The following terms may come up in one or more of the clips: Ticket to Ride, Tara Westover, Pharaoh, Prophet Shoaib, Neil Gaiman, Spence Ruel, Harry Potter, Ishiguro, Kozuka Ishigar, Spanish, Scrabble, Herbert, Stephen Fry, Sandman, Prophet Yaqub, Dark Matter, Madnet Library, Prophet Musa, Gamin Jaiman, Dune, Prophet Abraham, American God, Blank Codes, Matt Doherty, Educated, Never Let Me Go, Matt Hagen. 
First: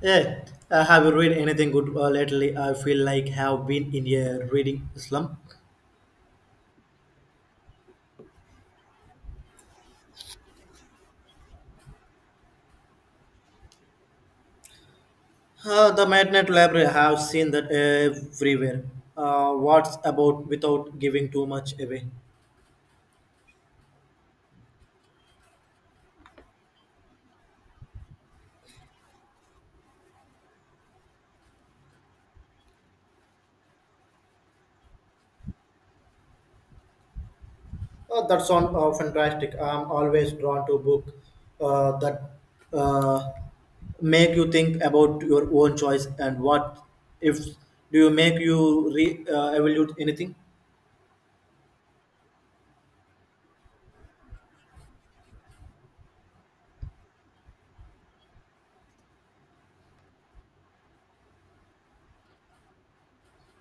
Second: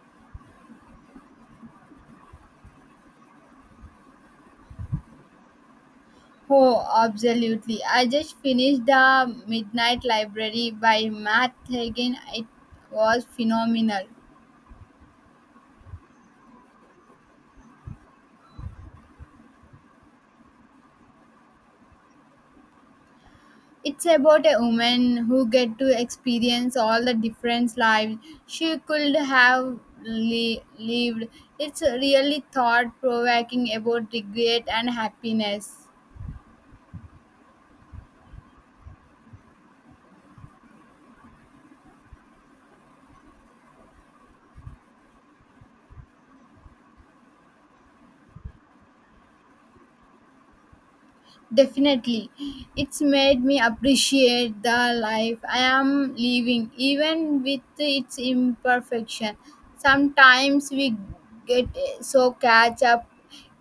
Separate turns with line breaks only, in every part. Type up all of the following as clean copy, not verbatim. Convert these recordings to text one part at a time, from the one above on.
Yeah, have you read anything good lately? I feel like have been in a reading slump.
Oh, absolutely. I just finished The Midnight Library by Matt Hagen. It was phenomenal.
The Madnet Library, I have seen that everywhere. What's about without giving too much away?
It's about a woman who get to experience all the different lives she could have lived. It's really thought provoking about regret and happiness.
That sounds fantastic. I'm always drawn to book that uh, make you think about your own choice and what if do you make you re evaluate anything?
Definitely. It's made me appreciate the life I am living, even with its imperfection. Sometimes we get so catch up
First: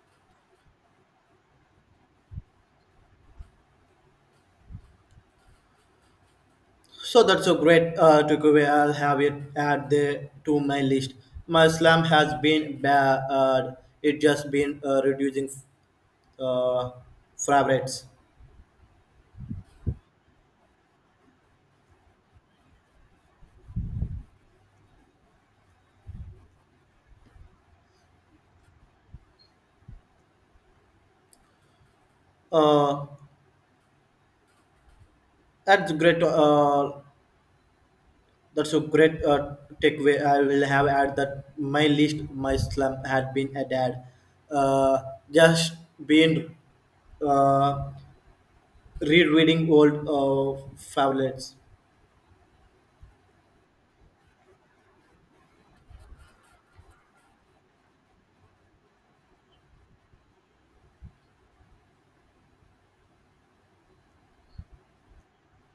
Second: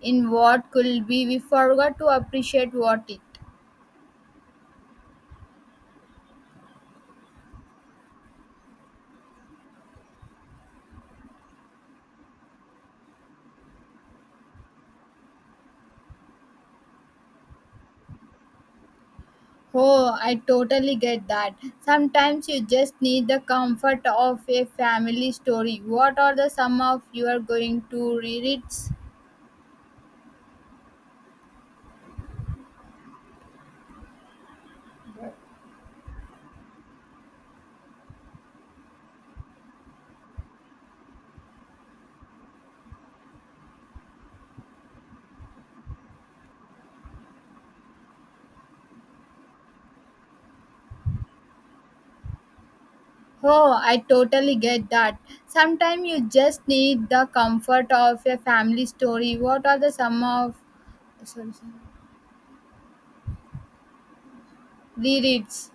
in what could be, we forgot to appreciate what it.
So that's a great takeaway. I'll have it add the to my list. My slam has been bad. It just been reducing uh, favorites.
Oh, I totally get that. Sometimes you just need the comfort of a family story. What are the sum of you are going to read it?
Uh, that's great. That's a great takeaway. I will have add that my list. My slam had been added. Uh, just been uh, rereading old favorites.
Oh, I totally get that. Sometimes you just need the comfort of a family story. What are the sum of sorry, sorry. Rereads?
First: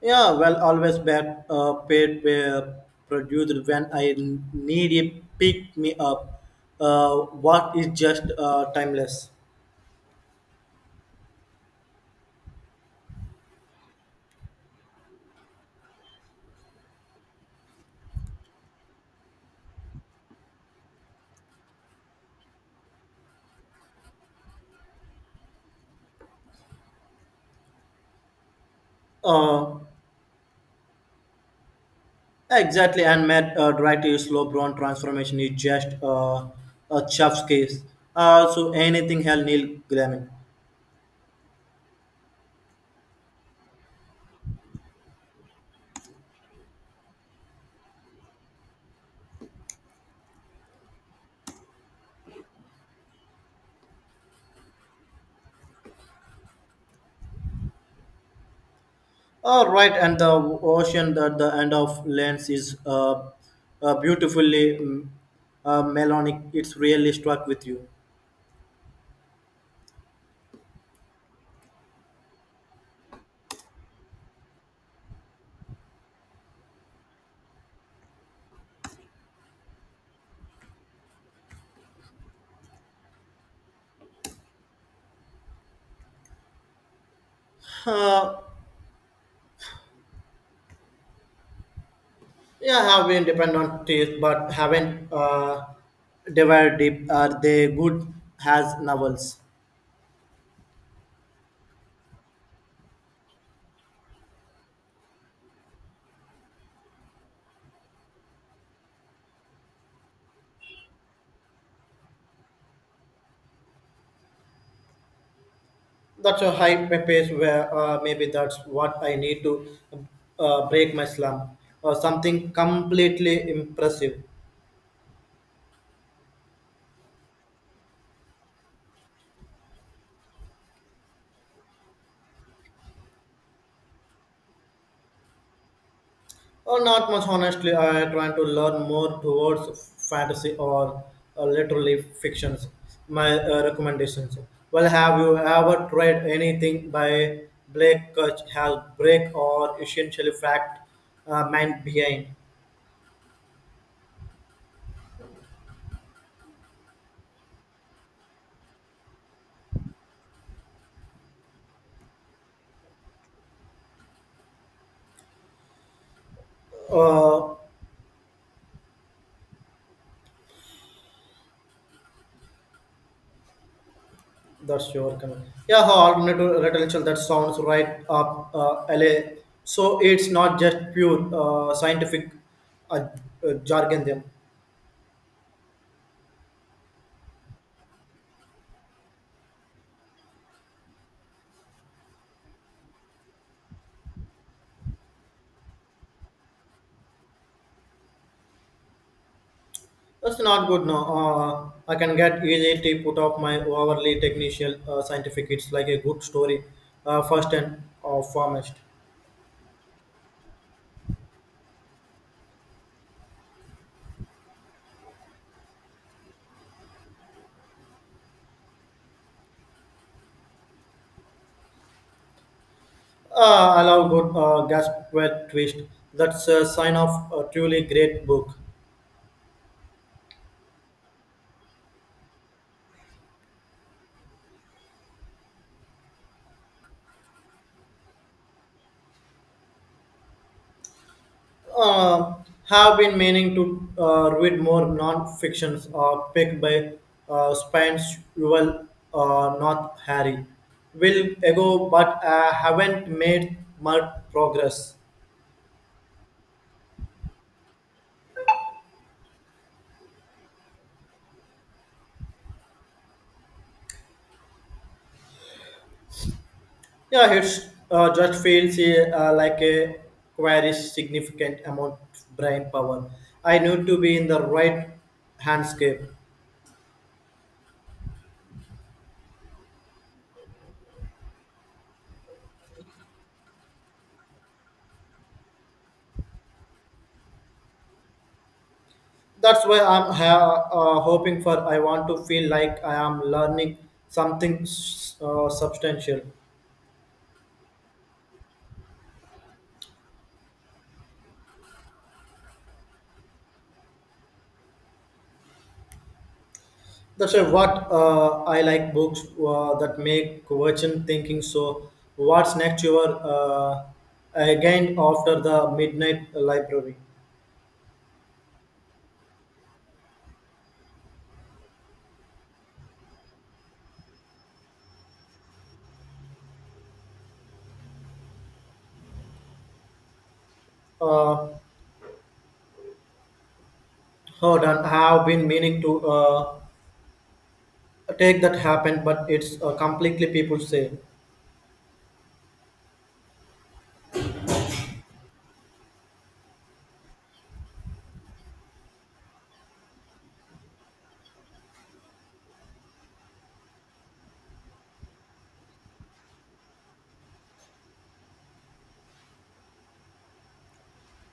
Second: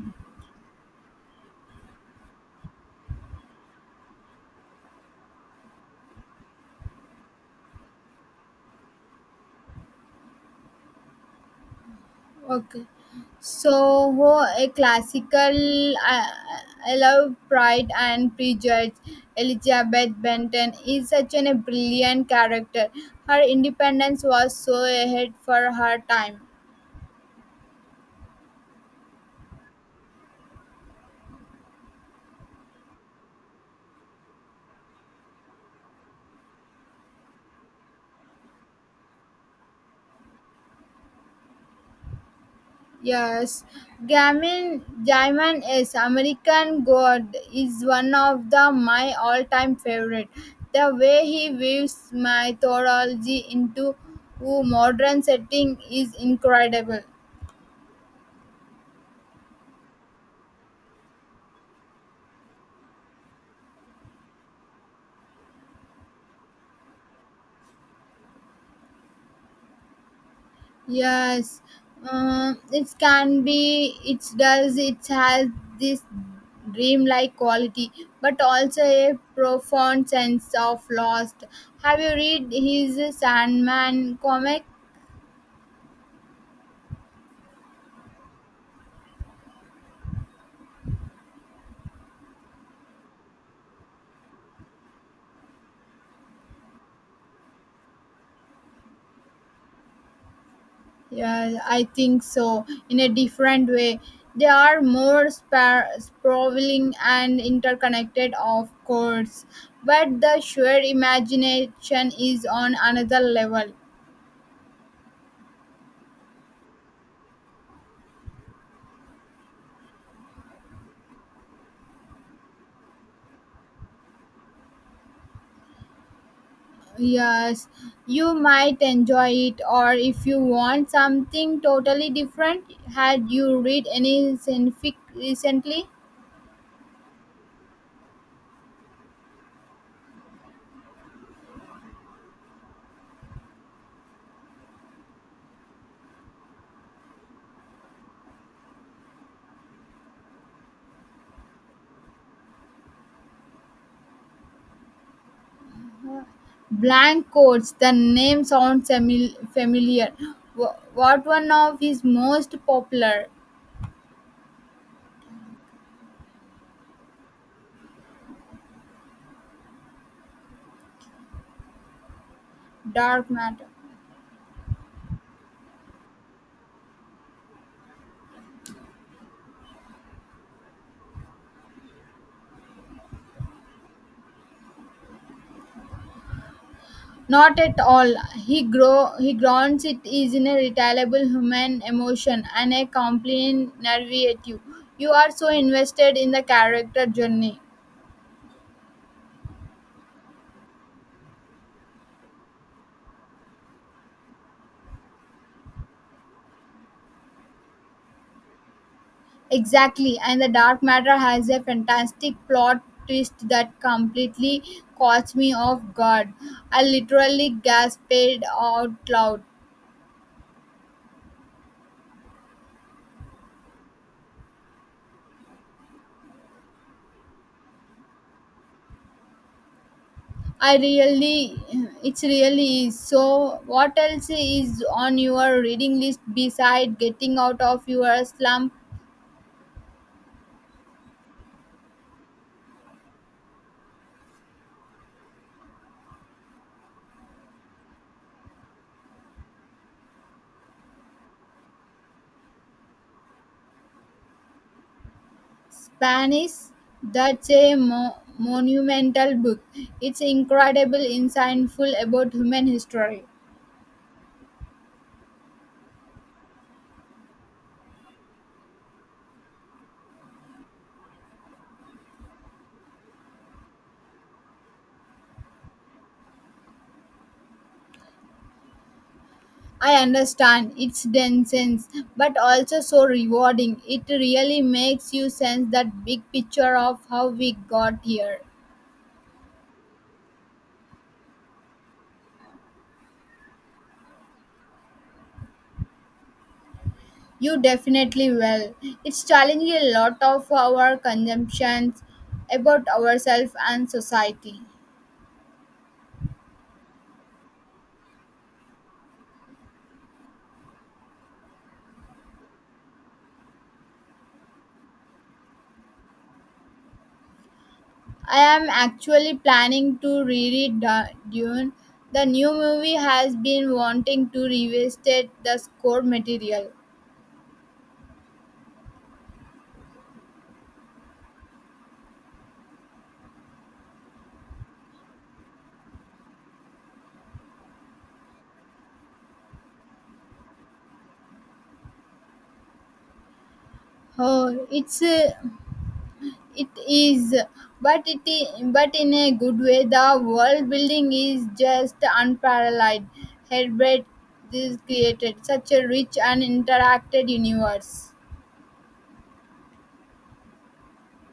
Yeah, well, always back paid were produced when I need it, pick me up. What is just timeless.
Okay. So, oh, a classical, I love Pride and Prejudice. Elizabeth Benton is such a brilliant character. Her independence was so ahead for her time.
Uh, exactly, and Matt Doherty slow brown transformation is just a chef's case. So anything hell Neil Gaiman.
Yes, Gamin Jaiman is American God is one of the my all-time favorite. The way he weaves mythology into a modern setting is incredible.
All right, and the ocean at the end of lens is beautifully melodic. It's really struck with you.
Yes, it can be. It does. It has this dreamlike quality, but also a profound sense of lost. Have you read his Sandman comic?
Uh, Yeah, I have been depend on taste, but haven't devoured deep. Are they good as novels?
Yeah, I think so. In a different way, they are more sprawling and interconnected, of course, but the sheer imagination is on another level.
That's a high pace where maybe that's what I need to break my slump or something completely impressive.
Yes, you might enjoy it, or if you want something totally different, had you read any science fic recently?
Oh, not much, honestly. I try to learn more towards fantasy or literally fictions. My recommendations. Well, have you ever tried anything by Blake Kurtz? Has break or essentially fact mind behind?
Blank Codes, the name sounds familiar. What one of his most popular?
Uh,
Dark matter?
that's your comment. Yeah, how alternative literature that sounds right up LA. So it's not just pure scientific uh, jargon. Then.
Not at all. He grounds it is in a retailable human emotion and a compelling narrative. You are so invested in the character journey.
That's not good. No, I can get easy to put off my overly technical scientific. It's like a good story, first and foremost.
Exactly, and the dark matter has a fantastic plot twist that completely caught me off guard. I literally gasped out loud.
I love good gasp twist. That's a sign of a truly great book.
I really, it's really is. So, what else is on your reading list beside getting out of your slump?
Uh, have been meaning to read more non-fictions picked by Spence Ruel, not Harry. Will ago, but I haven't made much progress.
Spanish, that's a monumental book. It's incredible, insightful about human history.
Yeah, it's just feels like a queries significant amount of brain power. I need to be in the right handscape.
I understand its dense, but also so rewarding. It really makes you sense that big picture of how we got here.
That's why I'm hoping for. I want to feel like I am learning something substantial.
You definitely will. It's challenging a lot of our consumptions about ourselves and society.
That's why what I like books that make question thinking. So, what's next? Your again after the midnight library
I am actually planning to reread Dune. The new movie has been wanting to revisit the score material.
uh, hold on. I have been meaning to take that happened, but it's completely people say
Oh, it is, but but in a good way. The world building is just unparalleled. Herbert is created such a rich and interacted universe.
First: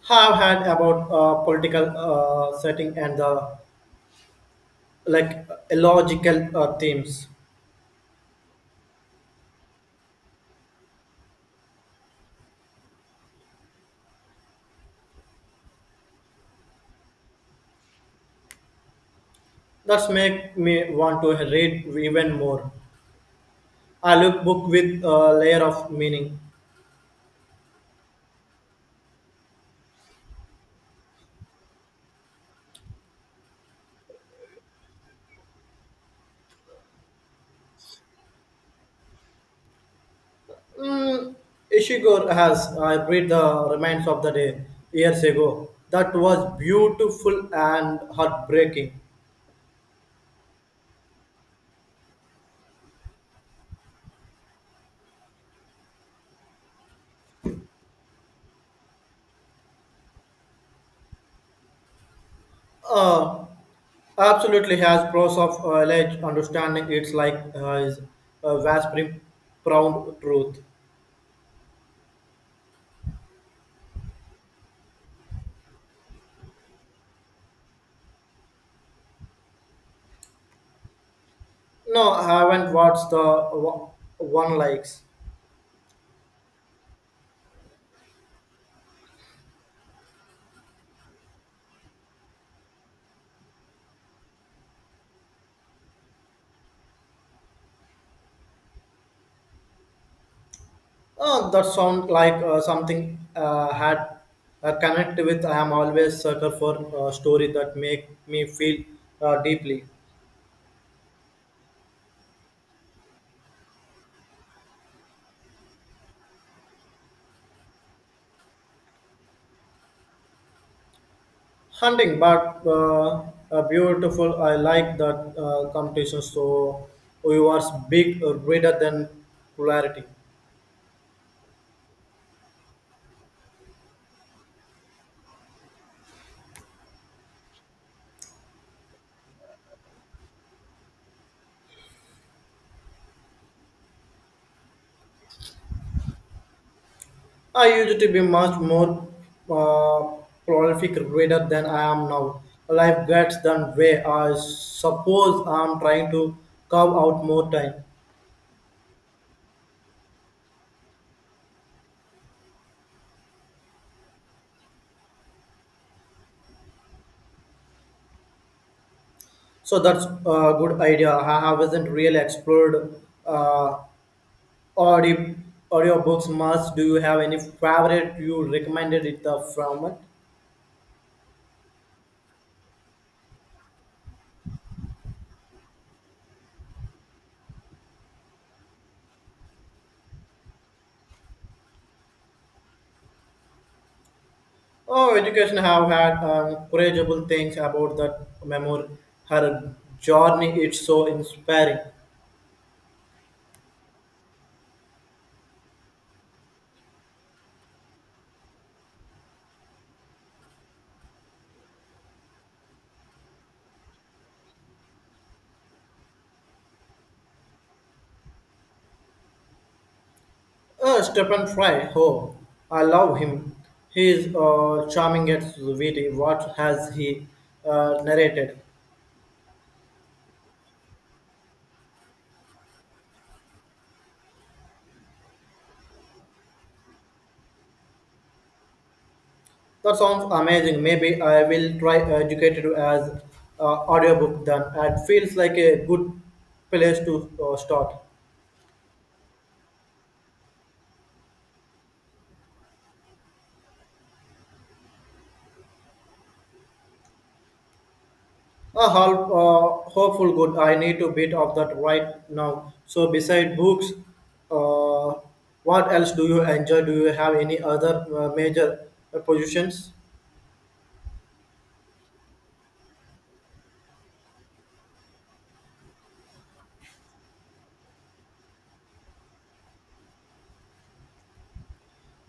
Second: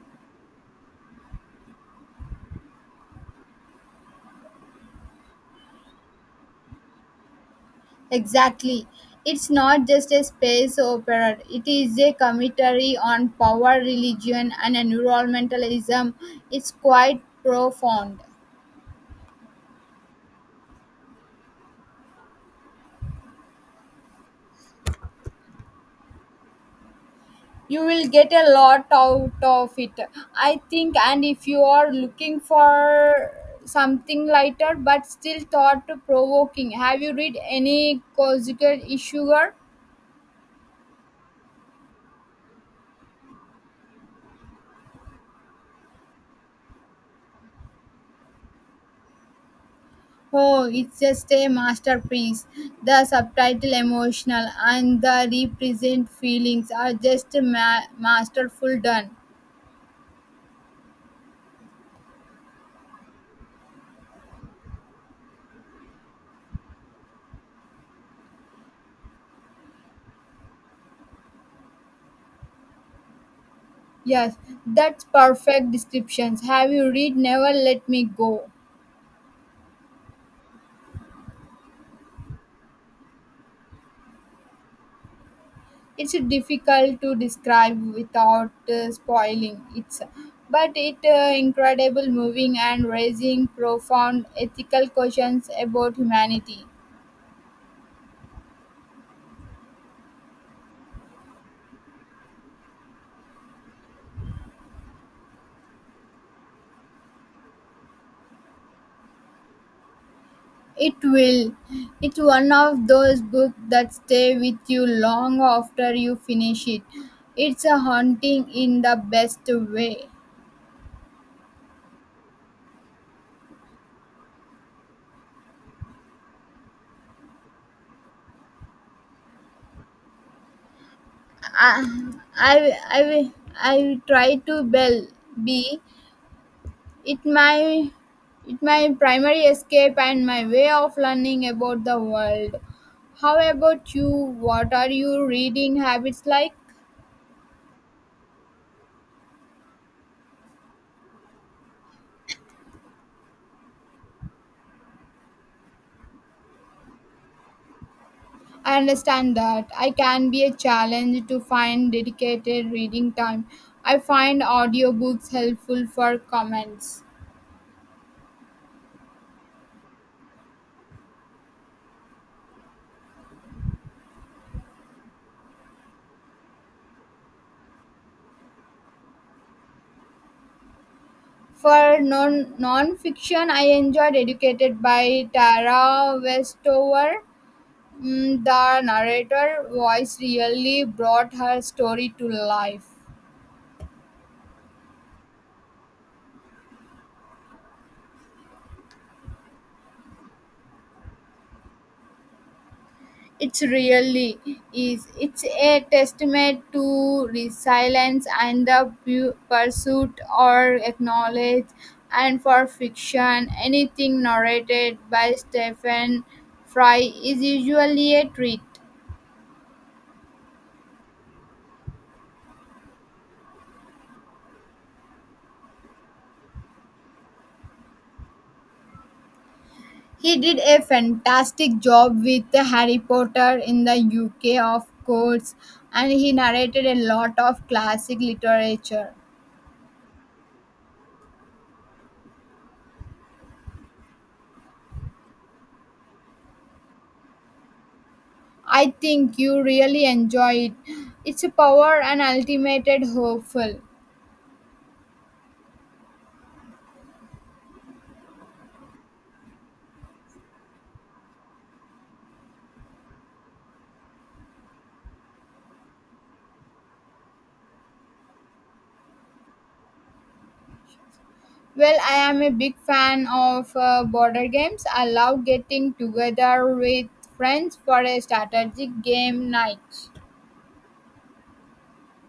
have had about political setting and the like illogical themes.
Exactly. It's not just a space opera, it is a commentary on power, religion, and environmentalism. It's quite profound.
That's make me want to read even more. I look book with a layer of meaning.
You will get a lot out of it, I think. And if you are looking for something lighter but still thought provoking, have you read any Kozuka Ishigar?
Mm, Ishiguro has I read the remains of the day years ago. That was beautiful and heartbreaking.
Oh, it's just a masterpiece. The subtitle emotional and the represent feelings are just masterful done.
Uh, Absolutely has pros of like understanding it's like is a vast profound truth.
Yes, that's perfect descriptions. Have you read Never Let Me Go?
No, I haven't watched the wa- one likes.
It's difficult to describe without spoiling it, but it incredible, moving and raising profound ethical questions about humanity.
Oh, that sound like something had connect with. I am always sucker for story that make me feel deeply.
It will. It's one of those books that stay with you long after you finish it. It's a haunting in the best way.
Hunting, but beautiful. I like that competition. So you are big greater than polarity.
I, I try to be. It my, it my primary escape and my way of learning about the world. How about you? What are you reading habits like?
I used to be much more uh, prolific reader than I am now. Life gets done way. I suppose I'm trying to carve out more time.
I understand that. I can be a challenge to find dedicated reading time. I find audiobooks helpful for comments.
So that's a good idea. I haven't really explored uh, audio audiobooks much. Do you have any favorite you recommended it the format?
For non-fiction, I enjoyed Educated by Tara Westover. Mm, the narrator voice really brought her story to life.
Oh, education have had incredible things about that memoir. Her journey is so inspiring.
It's really is. It's a testament to resilience and the pursuit or acknowledge and for fiction. Anything narrated by Stephen Fry is usually a treat.
Stephen Fry, oh, I love him. He is charming at witty. What has he narrated?
He did a fantastic job with the Harry Potter in the UK, of course, and he narrated a lot of classic literature.
That sounds amazing. Maybe I will try Educated as audiobook then. It feels like a good place to start.
I think you really enjoy it. It's a power and ultimate hopeful.
A half, hopeful good. I need to bit of that right now. So beside books, uh, what else do you enjoy? Do you have any other major positions?
Well, I am a big fan of border games. I love getting together with friends for a strategic game night.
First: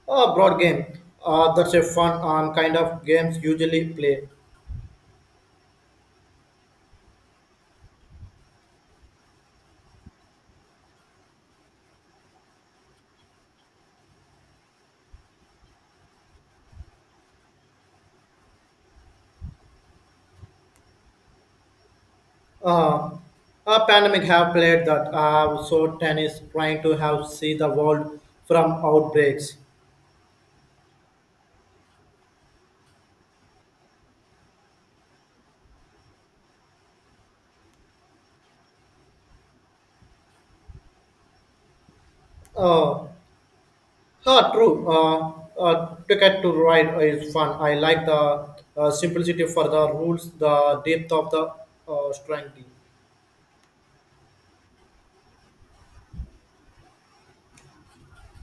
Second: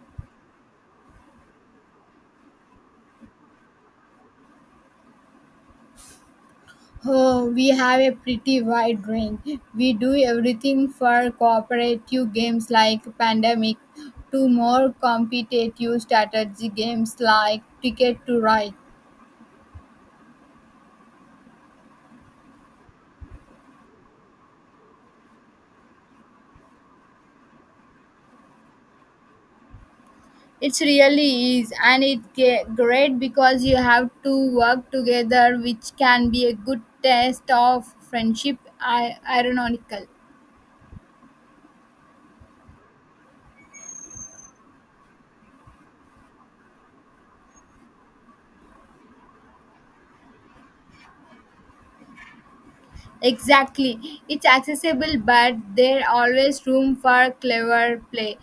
Broad game. That's a fun kind of games usually play.
Oh, we have a pretty wide range. We do everything for cooperative games like Pandemic to more competitive strategy games like Ticket to Ride.
Uh, a pandemic have played that. So tennis trying to have see the world from outbreaks.
It really is, and it's great because you have to work together, which can be a good test of friendship. Ironical.
Uh, True. Ticket to ride is fun. I like the simplicity for the rules, the depth of the strength.
Exactly. It's accessible, but there always room for clever play.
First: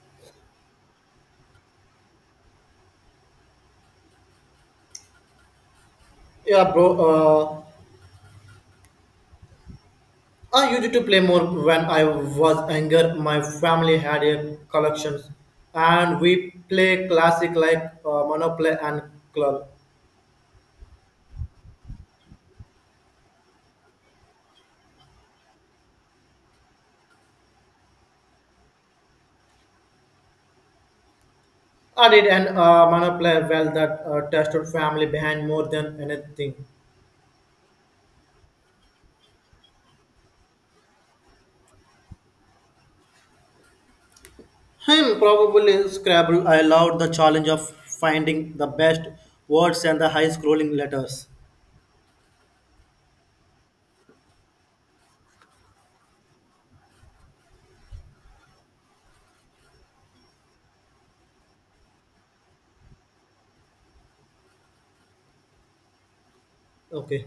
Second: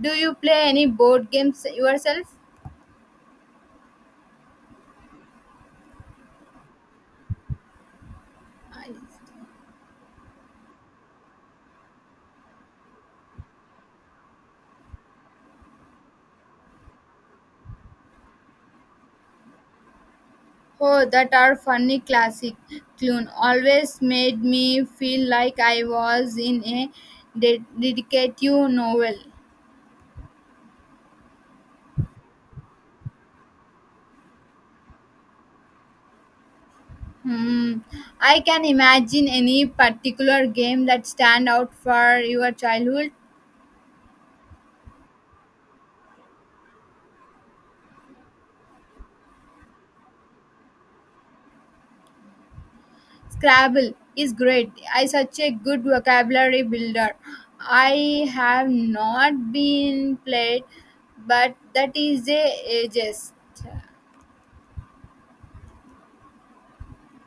Do you play any board games yourself?
Yeah, bro. I used to play more when I was younger. My family had a collection, and we play classic like Monopoly and Club.
Oh, that are funny classic. Clune always made me feel like I was in a detective novel.
I did an Monopoly well that tested family behind more than anything.
Hmm. I can imagine any particular game that stand out for your childhood.
Him probably Scrabble. I loved the challenge of finding the best words and the high scrolling letters.
Scrabble is great. I such a good vocabulary builder. I have not been played, but that is a ages.
Okay.